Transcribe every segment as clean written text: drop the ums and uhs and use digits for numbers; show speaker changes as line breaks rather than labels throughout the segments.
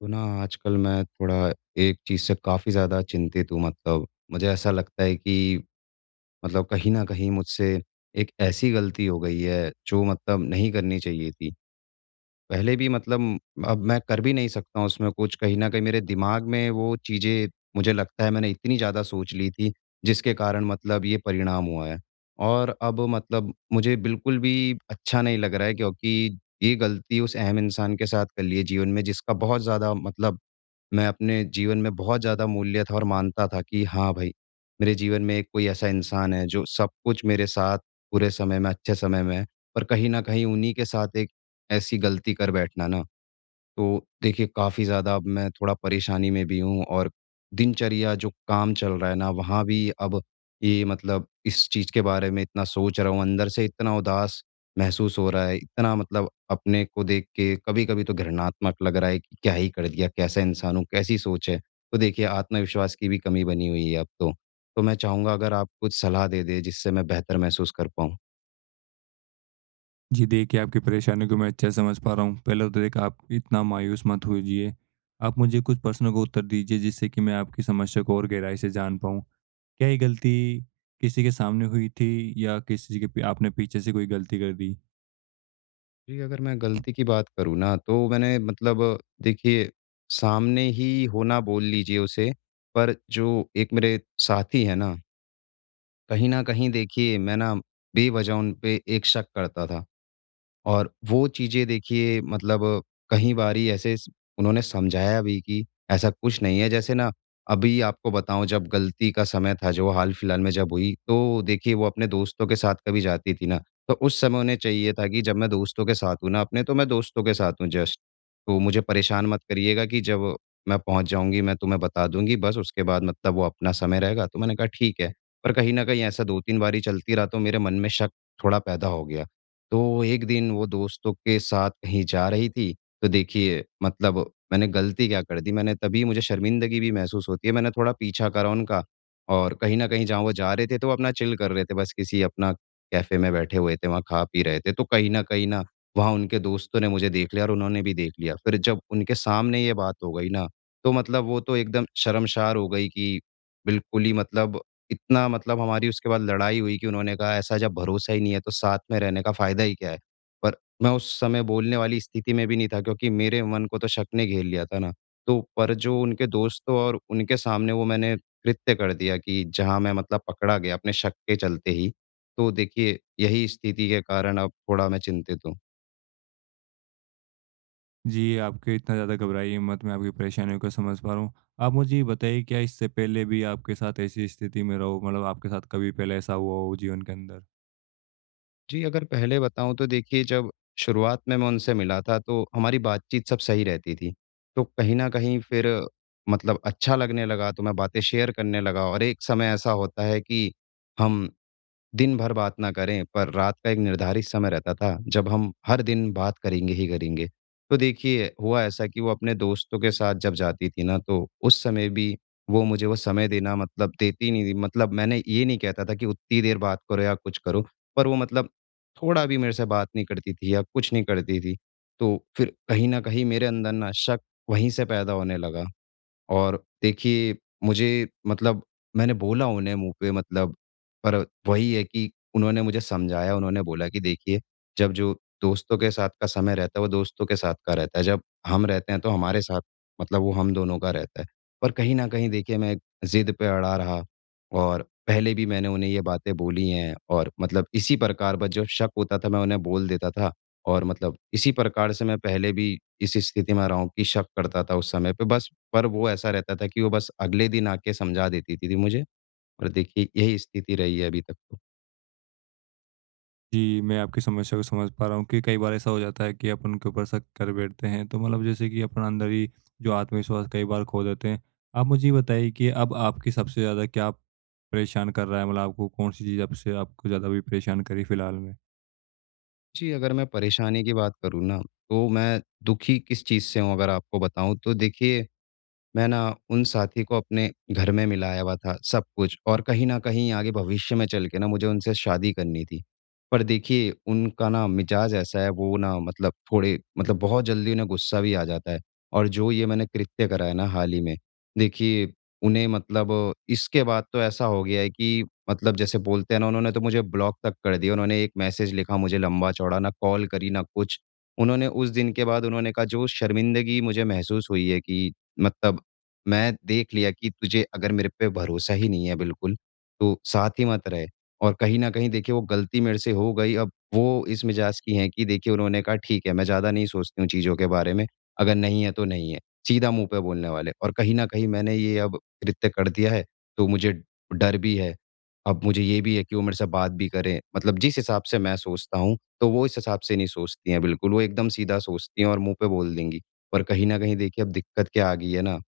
तो ना आजकल मैं थोड़ा एक चीज़ से काफ़ी ज़्यादा चिंतित हूँ। मतलब मुझे ऐसा लगता है कि मतलब कहीं न कहीं मुझसे एक ऐसी गलती हो गई है जो मतलब नहीं करनी चाहिए थी। पहले भी मतलब अब मैं कर भी नहीं सकता हूँ उसमें कुछ। कहीं न कहीं मेरे दिमाग में वो चीज़ें, मुझे लगता है मैंने इतनी ज़्यादा सोच ली थी, जिसके कारण मतलब ये परिणाम हुआ है। और अब मतलब मुझे बिल्कुल भी अच्छा नहीं लग रहा है, क्योंकि ये गलती उस अहम इंसान के साथ कर ली है जीवन में, जिसका बहुत ज़्यादा मतलब मैं अपने जीवन में बहुत ज़्यादा मूल्य था, और मानता था कि हाँ भाई, मेरे जीवन में एक कोई ऐसा इंसान है जो सब कुछ मेरे साथ बुरे समय में, अच्छे समय में है। पर कहीं न कहीं उन्हीं के साथ एक ऐसी गलती कर बैठना ना, तो देखिए काफ़ी ज़्यादा अब मैं थोड़ा परेशानी में भी हूँ। और दिनचर्या जो काम चल रहा है ना, वहाँ भी अब ये मतलब इस चीज़ के बारे में इतना सोच रहा हूँ, अंदर से इतना उदास महसूस हो रहा है, इतना मतलब अपने को देख के कभी-कभी तो घृणात्मक लग रहा है कि क्या ही कर दिया, कैसा इंसान हूँ, कैसी सोच है। तो देखिए आत्मविश्वास की भी कमी बनी हुई है अब तो। तो मैं चाहूँगा अगर आप कुछ सलाह दे दें जिससे मैं बेहतर महसूस कर पाऊँ।
जी देखिए, आपकी परेशानी को मैं अच्छे से समझ पा रहा हूँ। पहले तो देखिए आप इतना मायूस मत होइए। आप मुझे कुछ प्रश्नों का उत्तर दीजिए जिससे कि मैं आपकी समस्या को और गहराई से जान पाऊँ। क्या ये गलती किसी के सामने हुई थी या किसी के पी आपने पीछे से कोई गलती कर दी?
जी, अगर मैं गलती की बात करूँ ना, तो मैंने मतलब देखिए, सामने ही होना बोल लीजिए उसे। पर जो एक मेरे साथी हैं ना, कहीं न कहीं देखिए मैं ना बेवजह उन पे एक शक करता था। और वो चीज़ें देखिए मतलब कई बारी ऐसे स उन्होंने समझाया भी कि ऐसा कुछ नहीं है। जैसे ना अभी आपको बताऊँ, जब गलती का समय था जो हाल-फिलहाल में जब हुई, तो देखिए वो अपने दोस्तों के साथ कभी जाती थी ना, तो उस समय उन्हें चाहिए था कि जब मैं दोस्तों के साथ हूँ ना अपने, तो मैं दोस्तों के साथ हूँ जस्ट। तो मुझे परेशान मत करिएगा कि जब मैं पहुँच जाऊँगी मैं तुम्हें बता दूँगी, बस उसके बाद मतलब वो अपना समय रहेगा। तो मैंने कहा ठीक है। पर कहीं न कहीं ऐसा 2-3 बार ही चलती रहा तो मेरे मन में शक थोड़ा पैदा हो गया। तो एक दिन वो दोस्तों के साथ कहीं जा रही थी, तो देखिए मतलब मैंने गलती क्या कर दी, मैंने तभी, मुझे शर्मिंदगी भी महसूस होती है, मैंने थोड़ा पीछा करा उनका। और कहीं न कहीं जहाँ वो जा रहे थे, तो वो अपना चिल कर रहे थे, बस किसी अपना कैफ़े में बैठे हुए थे, वहाँ खा-पी रहे थे। तो कहीं न कहीं ना, वहाँ उनके दोस्तों ने मुझे देख लिया और उन्होंने भी देख लिया। फिर जब उनके सामने ये बात हो गई ना, तो मतलब वो तो एकदम शर्मशार हो गई कि बिल्कुल ही मतलब इतना मतलब हमारी उसके बाद लड़ाई हुई, कि उन्होंने कहा ऐसा जब भरोसा ही नहीं है तो साथ में रहने का फ़ायदा ही क्या है? पर मैं उस समय बोलने वाली स्थिति में भी नहीं था, क्योंकि मेरे मन को तो शक ने घेर लिया था ना। तो पर जो उनके दोस्तों और उनके सामने वो मैंने कृत्य कर दिया कि जहाँ मैं मतलब पकड़ा गया अपने शक के चलते ही। तो देखिए यही स्थिति के कारण अब थोड़ा मैं चिंतित हूँ।
जी, आपके इतना ज़्यादा घबराइए मत, मैं आपकी परेशानियों को समझ पा रहा हूँ। आप मुझे ये बताइए, क्या इससे पहले भी आपके साथ ऐसी स्थिति में रहो, मतलब आपके साथ कभी पहले ऐसा हुआ हो जीवन के अंदर?
जी, अगर पहले बताऊँ तो देखिए, जब शुरुआत में मैं उनसे मिला था तो हमारी बातचीत सब सही रहती थी। तो कहीं न कहीं फिर मतलब अच्छा लगने लगा तो मैं बातें शेयर करने लगा, और एक समय ऐसा होता है कि हम दिन भर बात ना करें, पर रात का एक निर्धारित समय रहता था, जब हम हर दिन बात करेंगे ही करेंगे। तो देखिए, हुआ ऐसा कि वो अपने दोस्तों के साथ जब जाती थी ना, तो उस समय भी वो मुझे वो समय देना मतलब देती नहीं थी। मतलब मैंने ये नहीं कहता था कि उतनी देर बात करो या कुछ करो, पर वो मतलब थोड़ा भी मेरे से बात नहीं करती थी या कुछ नहीं करती थी। तो फिर कहीं न कहीं मेरे अंदर ना शक वहीं से पैदा होने लगा। और देखिए, मुझे मतलब मैंने बोला उन्हें मुँह पे मतलब, पर वही है कि उन्होंने मुझे समझाया, उन्होंने बोला कि देखिए, जब जो दोस्तों के साथ का समय रहता है, वो दोस्तों के साथ का रहता है। जब हम रहते हैं, तो हमारे साथ मतलब वो हम दोनों का रहता है। पर कहीं न कहीं देखिए, मैं ज़िद पे अड़ा रहा, और पहले भी मैंने उन्हें ये बातें बोली हैं, और मतलब इसी प्रकार बस जब शक होता था, मैं उन्हें बोल देता था। और मतलब इसी प्रकार से मैं पहले भी इस स्थिति में रहा हूँ कि शक करता था उस समय पे बस। पर वो ऐसा रहता था कि वो बस अगले दिन आके समझा देती थी मुझे। और देखिए यही स्थिति रही है अभी तक तो।
जी, मैं आपकी समस्या को समझ पा रहा हूँ कि कई बार ऐसा हो जाता है कि अपन उनके ऊपर शक कर बैठते हैं, तो मतलब जैसे कि अपना अंदर ही जो आत्मविश्वास कई बार खो देते हैं। आप मुझे ये बताइए कि अब आपकी सबसे ज़्यादा क्या परेशान कर रहा है? मतलब आपको कौन-सी चीज़ आपसे आपको ज़्यादा अभी परेशान करी फ़िलहाल में?
जी, अगर मैं परेशानी की बात करूँ ना, तो मैं दुखी किस चीज़ से हूँ अगर आपको बताऊँ तो देखिए मैं ना उन साथी को अपने घर में मिलाया हुआ था, सब कुछ। और कहीं न कहीं आगे भविष्य में चल के ना मुझे उनसे शादी करनी थी। पर देखिए उनका ना मिज़ाज ऐसा है, वो ना मतलब थोड़े मतलब बहुत जल्दी उन्हें गुस्सा भी आ जाता है। और जो ये मैंने कृत्य करा है ना हाल ही में, देखिए उन्हें मतलब इसके बाद तो ऐसा हो गया है कि मतलब जैसे बोलते हैं ना, उन्होंने तो मुझे ब्लॉक तक कर दिया। उन्होंने एक मैसेज लिखा मुझे लंबा-चौड़ा, ना कॉल करी ना कुछ। उन्होंने उस दिन के बाद उन्होंने कहा जो शर्मिंदगी मुझे महसूस हुई है कि मतलब मैं देख लिया कि तुझे अगर मेरे पे भरोसा ही नहीं है बिल्कुल, तो साथ ही मत रह। और कहीं न कहीं देखिए वो गलती मेरे से हो गई। अब वो इस मिजाज की हैं कि देखिए उन्होंने कहा ठीक है, मैं ज़्यादा नहीं सोचती हूँ चीज़ों के बारे में, अगर नहीं है तो नहीं है। सीधा मुँह पे बोलने वाले, और कहीं न कहीं मैंने ये अब कृत्य कर दिया है, तो मुझे डर भी है। अब मुझे ये भी है कि वो मेरे से बात भी करें। मतलब जिस हिसाब से मैं सोचता हूँ, तो वो इस हिसाब से नहीं सोचती हैं बिल्कुल। वो एकदम सीधा सोचती हैं और मुँह पे बोल देंगी। पर कहीं न कहीं देखिए अब दिक्कत क्या आ गई है ना,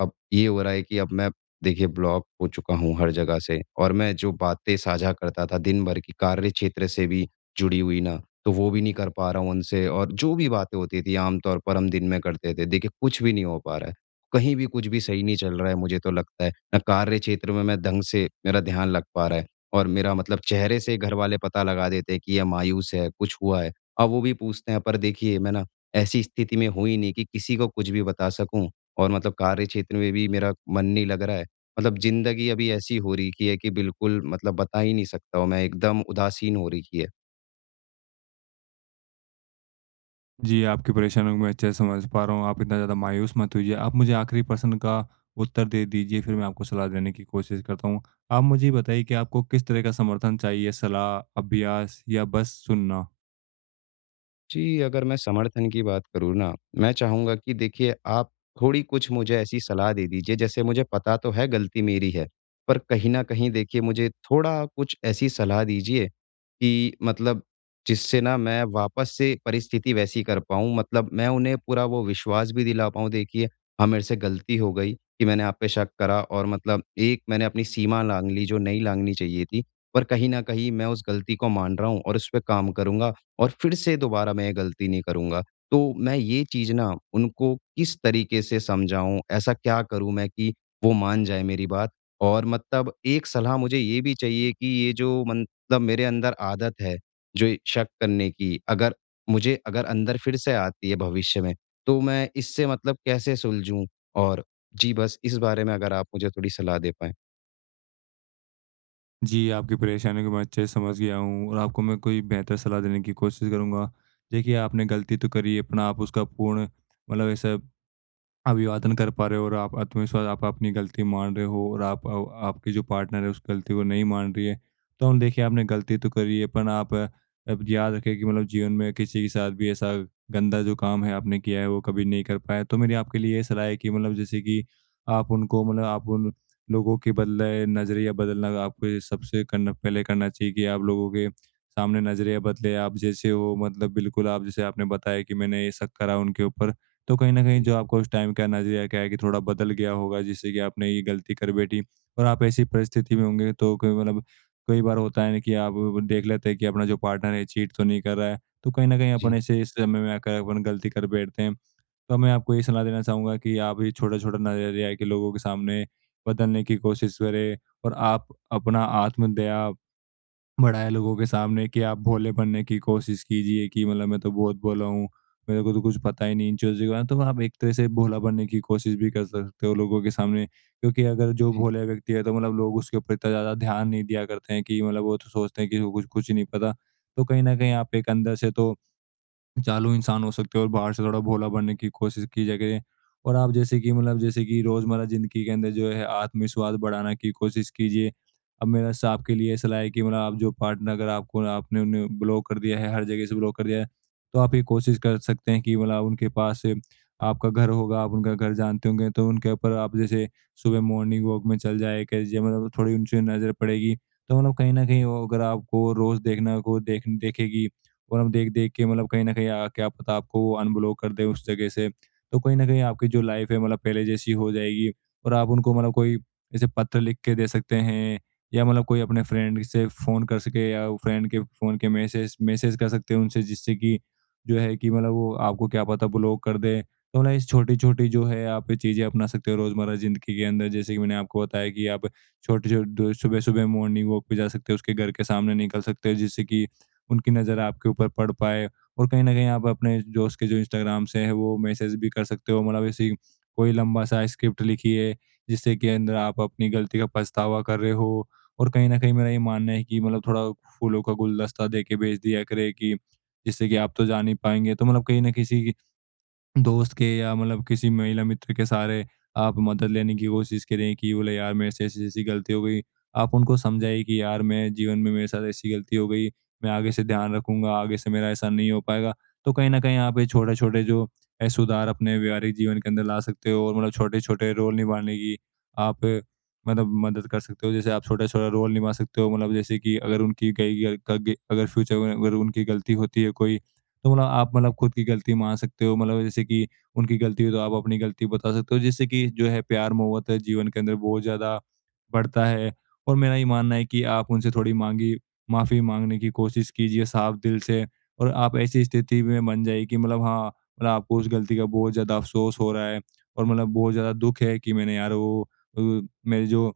अब ये हो रहा है कि अब मैं देखिए ब्लॉक हो चुका हूँ हर जगह से, और मैं जो बातें साझा करता था दिन भर की कार्य क्षेत्र से भी जुड़ी हुई ना, तो वो भी नहीं कर पा रहा हूँ उनसे। और जो भी बातें होती थी आमतौर पर हम दिन में करते थे, देखिए कुछ भी नहीं हो पा रहा है, कहीं भी कुछ भी सही नहीं चल रहा है। मुझे तो लगता है ना, कार्य क्षेत्र में मैं ढंग से मेरा ध्यान लग पा रहा है। और मेरा मतलब चेहरे से घर वाले पता लगा देते हैं कि ये मायूस है, कुछ हुआ है। अब वो भी पूछते हैं, पर देखिए मैं ना ऐसी स्थिति में हुई नहीं कि किसी को कुछ भी बता सकूं। और मतलब कार्य क्षेत्र में भी मेरा मन नहीं लग रहा है। मतलब ज़िंदगी अभी ऐसी हो रही की है कि बिल्कुल मतलब बता ही नहीं सकता हूँ मैं, एकदम उदासीन हो रही है।
जी, आपकी परेशानियों को मैं अच्छे से समझ पा रहा हूँ, आप इतना ज़्यादा मायूस मत होइए। आप मुझे आखिरी प्रश्न का उत्तर दे दीजिए, फिर मैं आपको सलाह देने की कोशिश करता हूँ। आप मुझे ये बताइए कि आपको किस तरह का समर्थन चाहिए, सलाह, अभ्यास या बस सुनना?
जी, अगर मैं समर्थन की बात करूँ ना, मैं चाहूँगा कि देखिए आप थोड़ी कुछ मुझे ऐसी सलाह दे दीजिए, जैसे मुझे पता तो है गलती मेरी है, पर कहीं न कहीं देखिए मुझे थोड़ा कुछ ऐसी सलाह दीजिए कि मतलब जिससे ना मैं वापस से परिस्थिति वैसी कर पाऊँ। मतलब मैं उन्हें पूरा वो विश्वास भी दिला पाऊँ देखिए, हाँ, मेरे से गलती हो गई कि मैंने आप पे शक करा, और मतलब एक मैंने अपनी सीमा लाँघ ली जो नहीं लाँघनी चाहिए थी। पर कहीं न कहीं मैं उस गलती को मान रहा हूँ और उस पे काम करूँगा, और फिर से दोबारा मैं ये गलती नहीं करूँगा। तो मैं ये चीज़ ना उनको किस तरीके से समझाऊँ? ऐसा क्या करूँ मैं कि वो मान जाएँ मेरी बात? और मतलब एक सलाह मुझे ये भी चाहिए कि ये जो मतलब मेरे अंदर आदत है, जो ये शक करने की, अगर मुझे अगर अंदर फिर से आती है भविष्य में, तो मैं इससे मतलब कैसे सुलझूँ? और जी, बस इस बारे में अगर आप मुझे थोड़ी सलाह दे पाएँ।
जी, आपकी परेशानी को मैं अच्छे से समझ गया हूँ और आपको मैं कोई बेहतर सलाह देने की कोशिश करूँगा। देखिए, आपने गलती तो करी है, अपना आप उसका पूर्ण, मतलब ऐसा अभिवादन कर पा रहे हो और आप आत्मविश्वास, आप अपनी गलती मान रहे हो, और आपके जो पार्टनर है, उस गलती को नहीं मान रही है। तो हम देखिए, आपने गलती तो करी है, पर अब याद रखें कि मतलब जीवन में किसी के साथ भी ऐसा गंदा जो काम है आपने किया है, वो कभी नहीं कर पाया। तो मेरी आपके लिए ये सलाह है कि मतलब जैसे कि आप उनको, मतलब आप उन लोगों के बदले नज़रिया बदलना, आपको ये सबसे करना पहले करना चाहिए कि आप लोगों के सामने नज़रिया बदले। आप जैसे हो, मतलब बिल्कुल आप जैसे, आपने बताया कि मैंने ये शक करा उनके ऊपर, तो कहीं न कहीं
जी,
जो आपका उस टाइम का नज़रिया क्या है कि थोड़ा बदल गया होगा, जिससे कि आपने ये गलती कर बैठी। और आप ऐसी परिस्थिति में होंगे तो कोई, मतलब कई बार होता है ना कि आप वो देख लेते हैं कि अपना जो पार्टनर है चीट तो नहीं कर रहा है, तो कहीं न कहीं अपन
जी।
ऐसे इस समय में आकर अपन गलती कर बैठते हैं। तो मैं आपको ये सलाह देना चाहूँगा कि आप ये छोटा-छोटा नज़रिया के लोगों के सामने बदलने की कोशिश करें, और आप अपना आत्मदया बढ़ाया लोगों के सामने, कि आप भोले बनने की कोशिश कीजिए, कि मतलब मैं तो बहुत भोला हूँ, मेरे को तो कुछ पता ही नहीं इन चीज़ों के बारे में। तो आप एक तरह से भोला बनने की कोशिश भी कर सकते हो लोगों के सामने, क्योंकि अगर जो
जी
भोले व्यक्ति है तो मतलब लोग उसके ऊपर इतना ज़्यादा ध्यान नहीं दिया करते हैं, कि मतलब वो तो सोचते हैं कि इसको कुछ कुछ नहीं पता। तो कहीं न कहीं आप एक अंदर से तो चालू इंसान हो सकते हो, और बाहर से थोड़ा भोला बनने की कोशिश की जाए करें। और आप जैसे कि रोज़मर्रा ज़िंदगी के अंदर जो है आत्मविश्वास बढ़ाने की कोशिश कीजिए। अब मेरा स आपके लिए सलाह है कि मतलब आप जो पार्टनर, अगर आपको आपने उन्हें ब्लॉक कर दिया है, हर जगह से ब्लॉक कर दिया है, तो आप ये कोशिश कर सकते हैं कि मतलब उनके पास से, आपका घर होगा, आप उनका घर जानते होंगे, तो उनके ऊपर आप जैसे सुबह मॉर्निंग वॉक में चल जाया कीजिए, मतलब थोड़ी उनसे नज़र पड़ेगी। तो मतलब कहीं न कहीं वो, अगर आपको रोज़ देखना को देख देखेगी, और हम देख-देख के मतलब कहीं न कहीं आ क्या पता आपको वो अनब्लॉक कर दें उस जगह से। तो कहीं न कहीं आपकी जो लाइफ़ है, मतलब पहले जैसी हो जाएगी। और आप उनको, मतलब कोई जैसे पत्र लिख के दे सकते हैं, या मतलब कोई अपने फ्रेंड से फ़ोन कर सके, या फ्रेंड के फ़ोन के मैसेज मैसेज कर सकते हैं उनसे, जिससे कि जो है कि मतलब वो, आपको क्या पता, ब्लॉक कर दें। तो मतलब छोटी-छोटी जो है, आप ये चीज़ें अपना सकते हो रोज़मर्रा ज़िंदगी के अंदर। जैसे कि मैंने आपको बताया कि आप छोटे-छोटे सुबह-सुबह मॉर्निंग वॉक पे जा सकते हो, उसके घर के सामने निकल सकते हो, जिससे कि उनकी नज़र आपके ऊपर पड़ पाए। और कहीं न कहीं आप अपने दोस्त के जो इंस्टाग्राम से है, वो मैसेज भी कर सकते हो, मतलब ऐसी कोई लंबा-सा स्क्रिप्ट लिखिए, जिससे कि अंदर आप अपनी गलती का पछतावा कर रहे हो। और कहीं न कहीं मेरा ये मानना है कि मतलब थोड़ा फूलों का गुलदस्ता देके भेज दिया करें, कि जिससे कि आप तो जा नहीं पाएँगे, तो मतलब कहीं न किसी दोस्त के, या मतलब किसी महिला मित्र के सहारे आप मदद लेने की कोशिश करें, कि बोले यार, मेरे से ऐसी-ऐसी गलती हो गई। आप उनको समझाइए कि यार, मैं जीवन में, मेरे साथ ऐसी गलती हो गई, मैं आगे से ध्यान रखूँगा, आगे से मेरा ऐसा नहीं हो पाएगा। तो कहीं न कहीं आप ये छोटे-छोटे जो है सुधार अपने व्यवहारिक जीवन के अंदर ला सकते हो, और मतलब छोटे-छोटे रोल निभाने की आप अ, मतलब मदद कर सकते हो। जैसे आप छोटा-छोटा रोल निभा सकते हो, मतलब जैसे कि अगर उनकी कहीं, अगर फ्यूचर में अगर उनकी गलती होती है कोई, तो मतलब आप, मतलब खुद की गलती मान सकते हो, मतलब जैसे कि उनकी गलती हो तो आप अपनी गलती बता सकते हो, जिससे कि जो है प्यार मोहब्बत है जीवन के अंदर बहुत ज़्यादा बढ़ता है। और मेरा ये मानना है कि आप उनसे थोड़ी मांगी माफ़ी माँगने की कोशिश कीजिए, साफ दिल से। और आप ऐसी स्थिति में बन जाइए कि मतलब हाँ, मतलब आपको उस गलती का बहुत ज़्यादा अफ़सोस हो रहा है, और मतलब बहुत ज़्यादा दुःख है, कि मैंने यार वो, अ, मेरे जो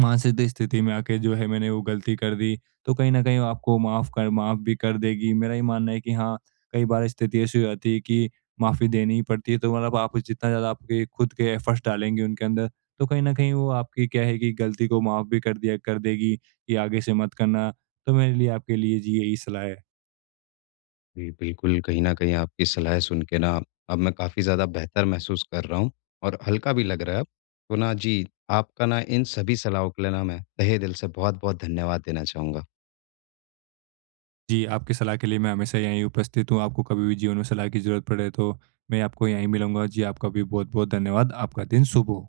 मानसिक स्थिति में आके जो है मैंने वो गलती कर दी, तो कहीं न कहीं वो आपको माफ़ भी कर देगी। मेरा ये मानना है कि हाँ, कई बार स्थिति ऐसी हो जाती है कि माफ़ी देनी ही पड़ती है, तो मतलब आप जितना ज़्यादा आपके खुद के एफर्ट्स डालेंगे उनके अंदर, तो कहीं न कहीं वो आपकी क्या है कि गलती को माफ़ भी कर देगी, कि आगे से मत करना। तो मेरे लिए आपके लिए जी यही सलाह है।
जी, बिल्कुल, कहीं न कहीं आपकी सलाह सुन के ना अब मैं काफ़ी ज़्यादा बेहतर महसूस कर रहा हूँ, और हल्का भी लग रहा है अब। तो ना जी, आपका ना इन सभी सलाहों के लिए ना मैं तहे दिल से बहुत-बहुत धन्यवाद देना चाहूँगा।
जी, आपकी सलाह के लिए मैं हमेशा यहीं उपस्थित हूँ। आपको कभी भी जीवन में सलाह की ज़रूरत पड़े तो मैं आपको यहीं मिलूँगा। जी, आपका भी बहुत-बहुत धन्यवाद। आपका दिन शुभ हो।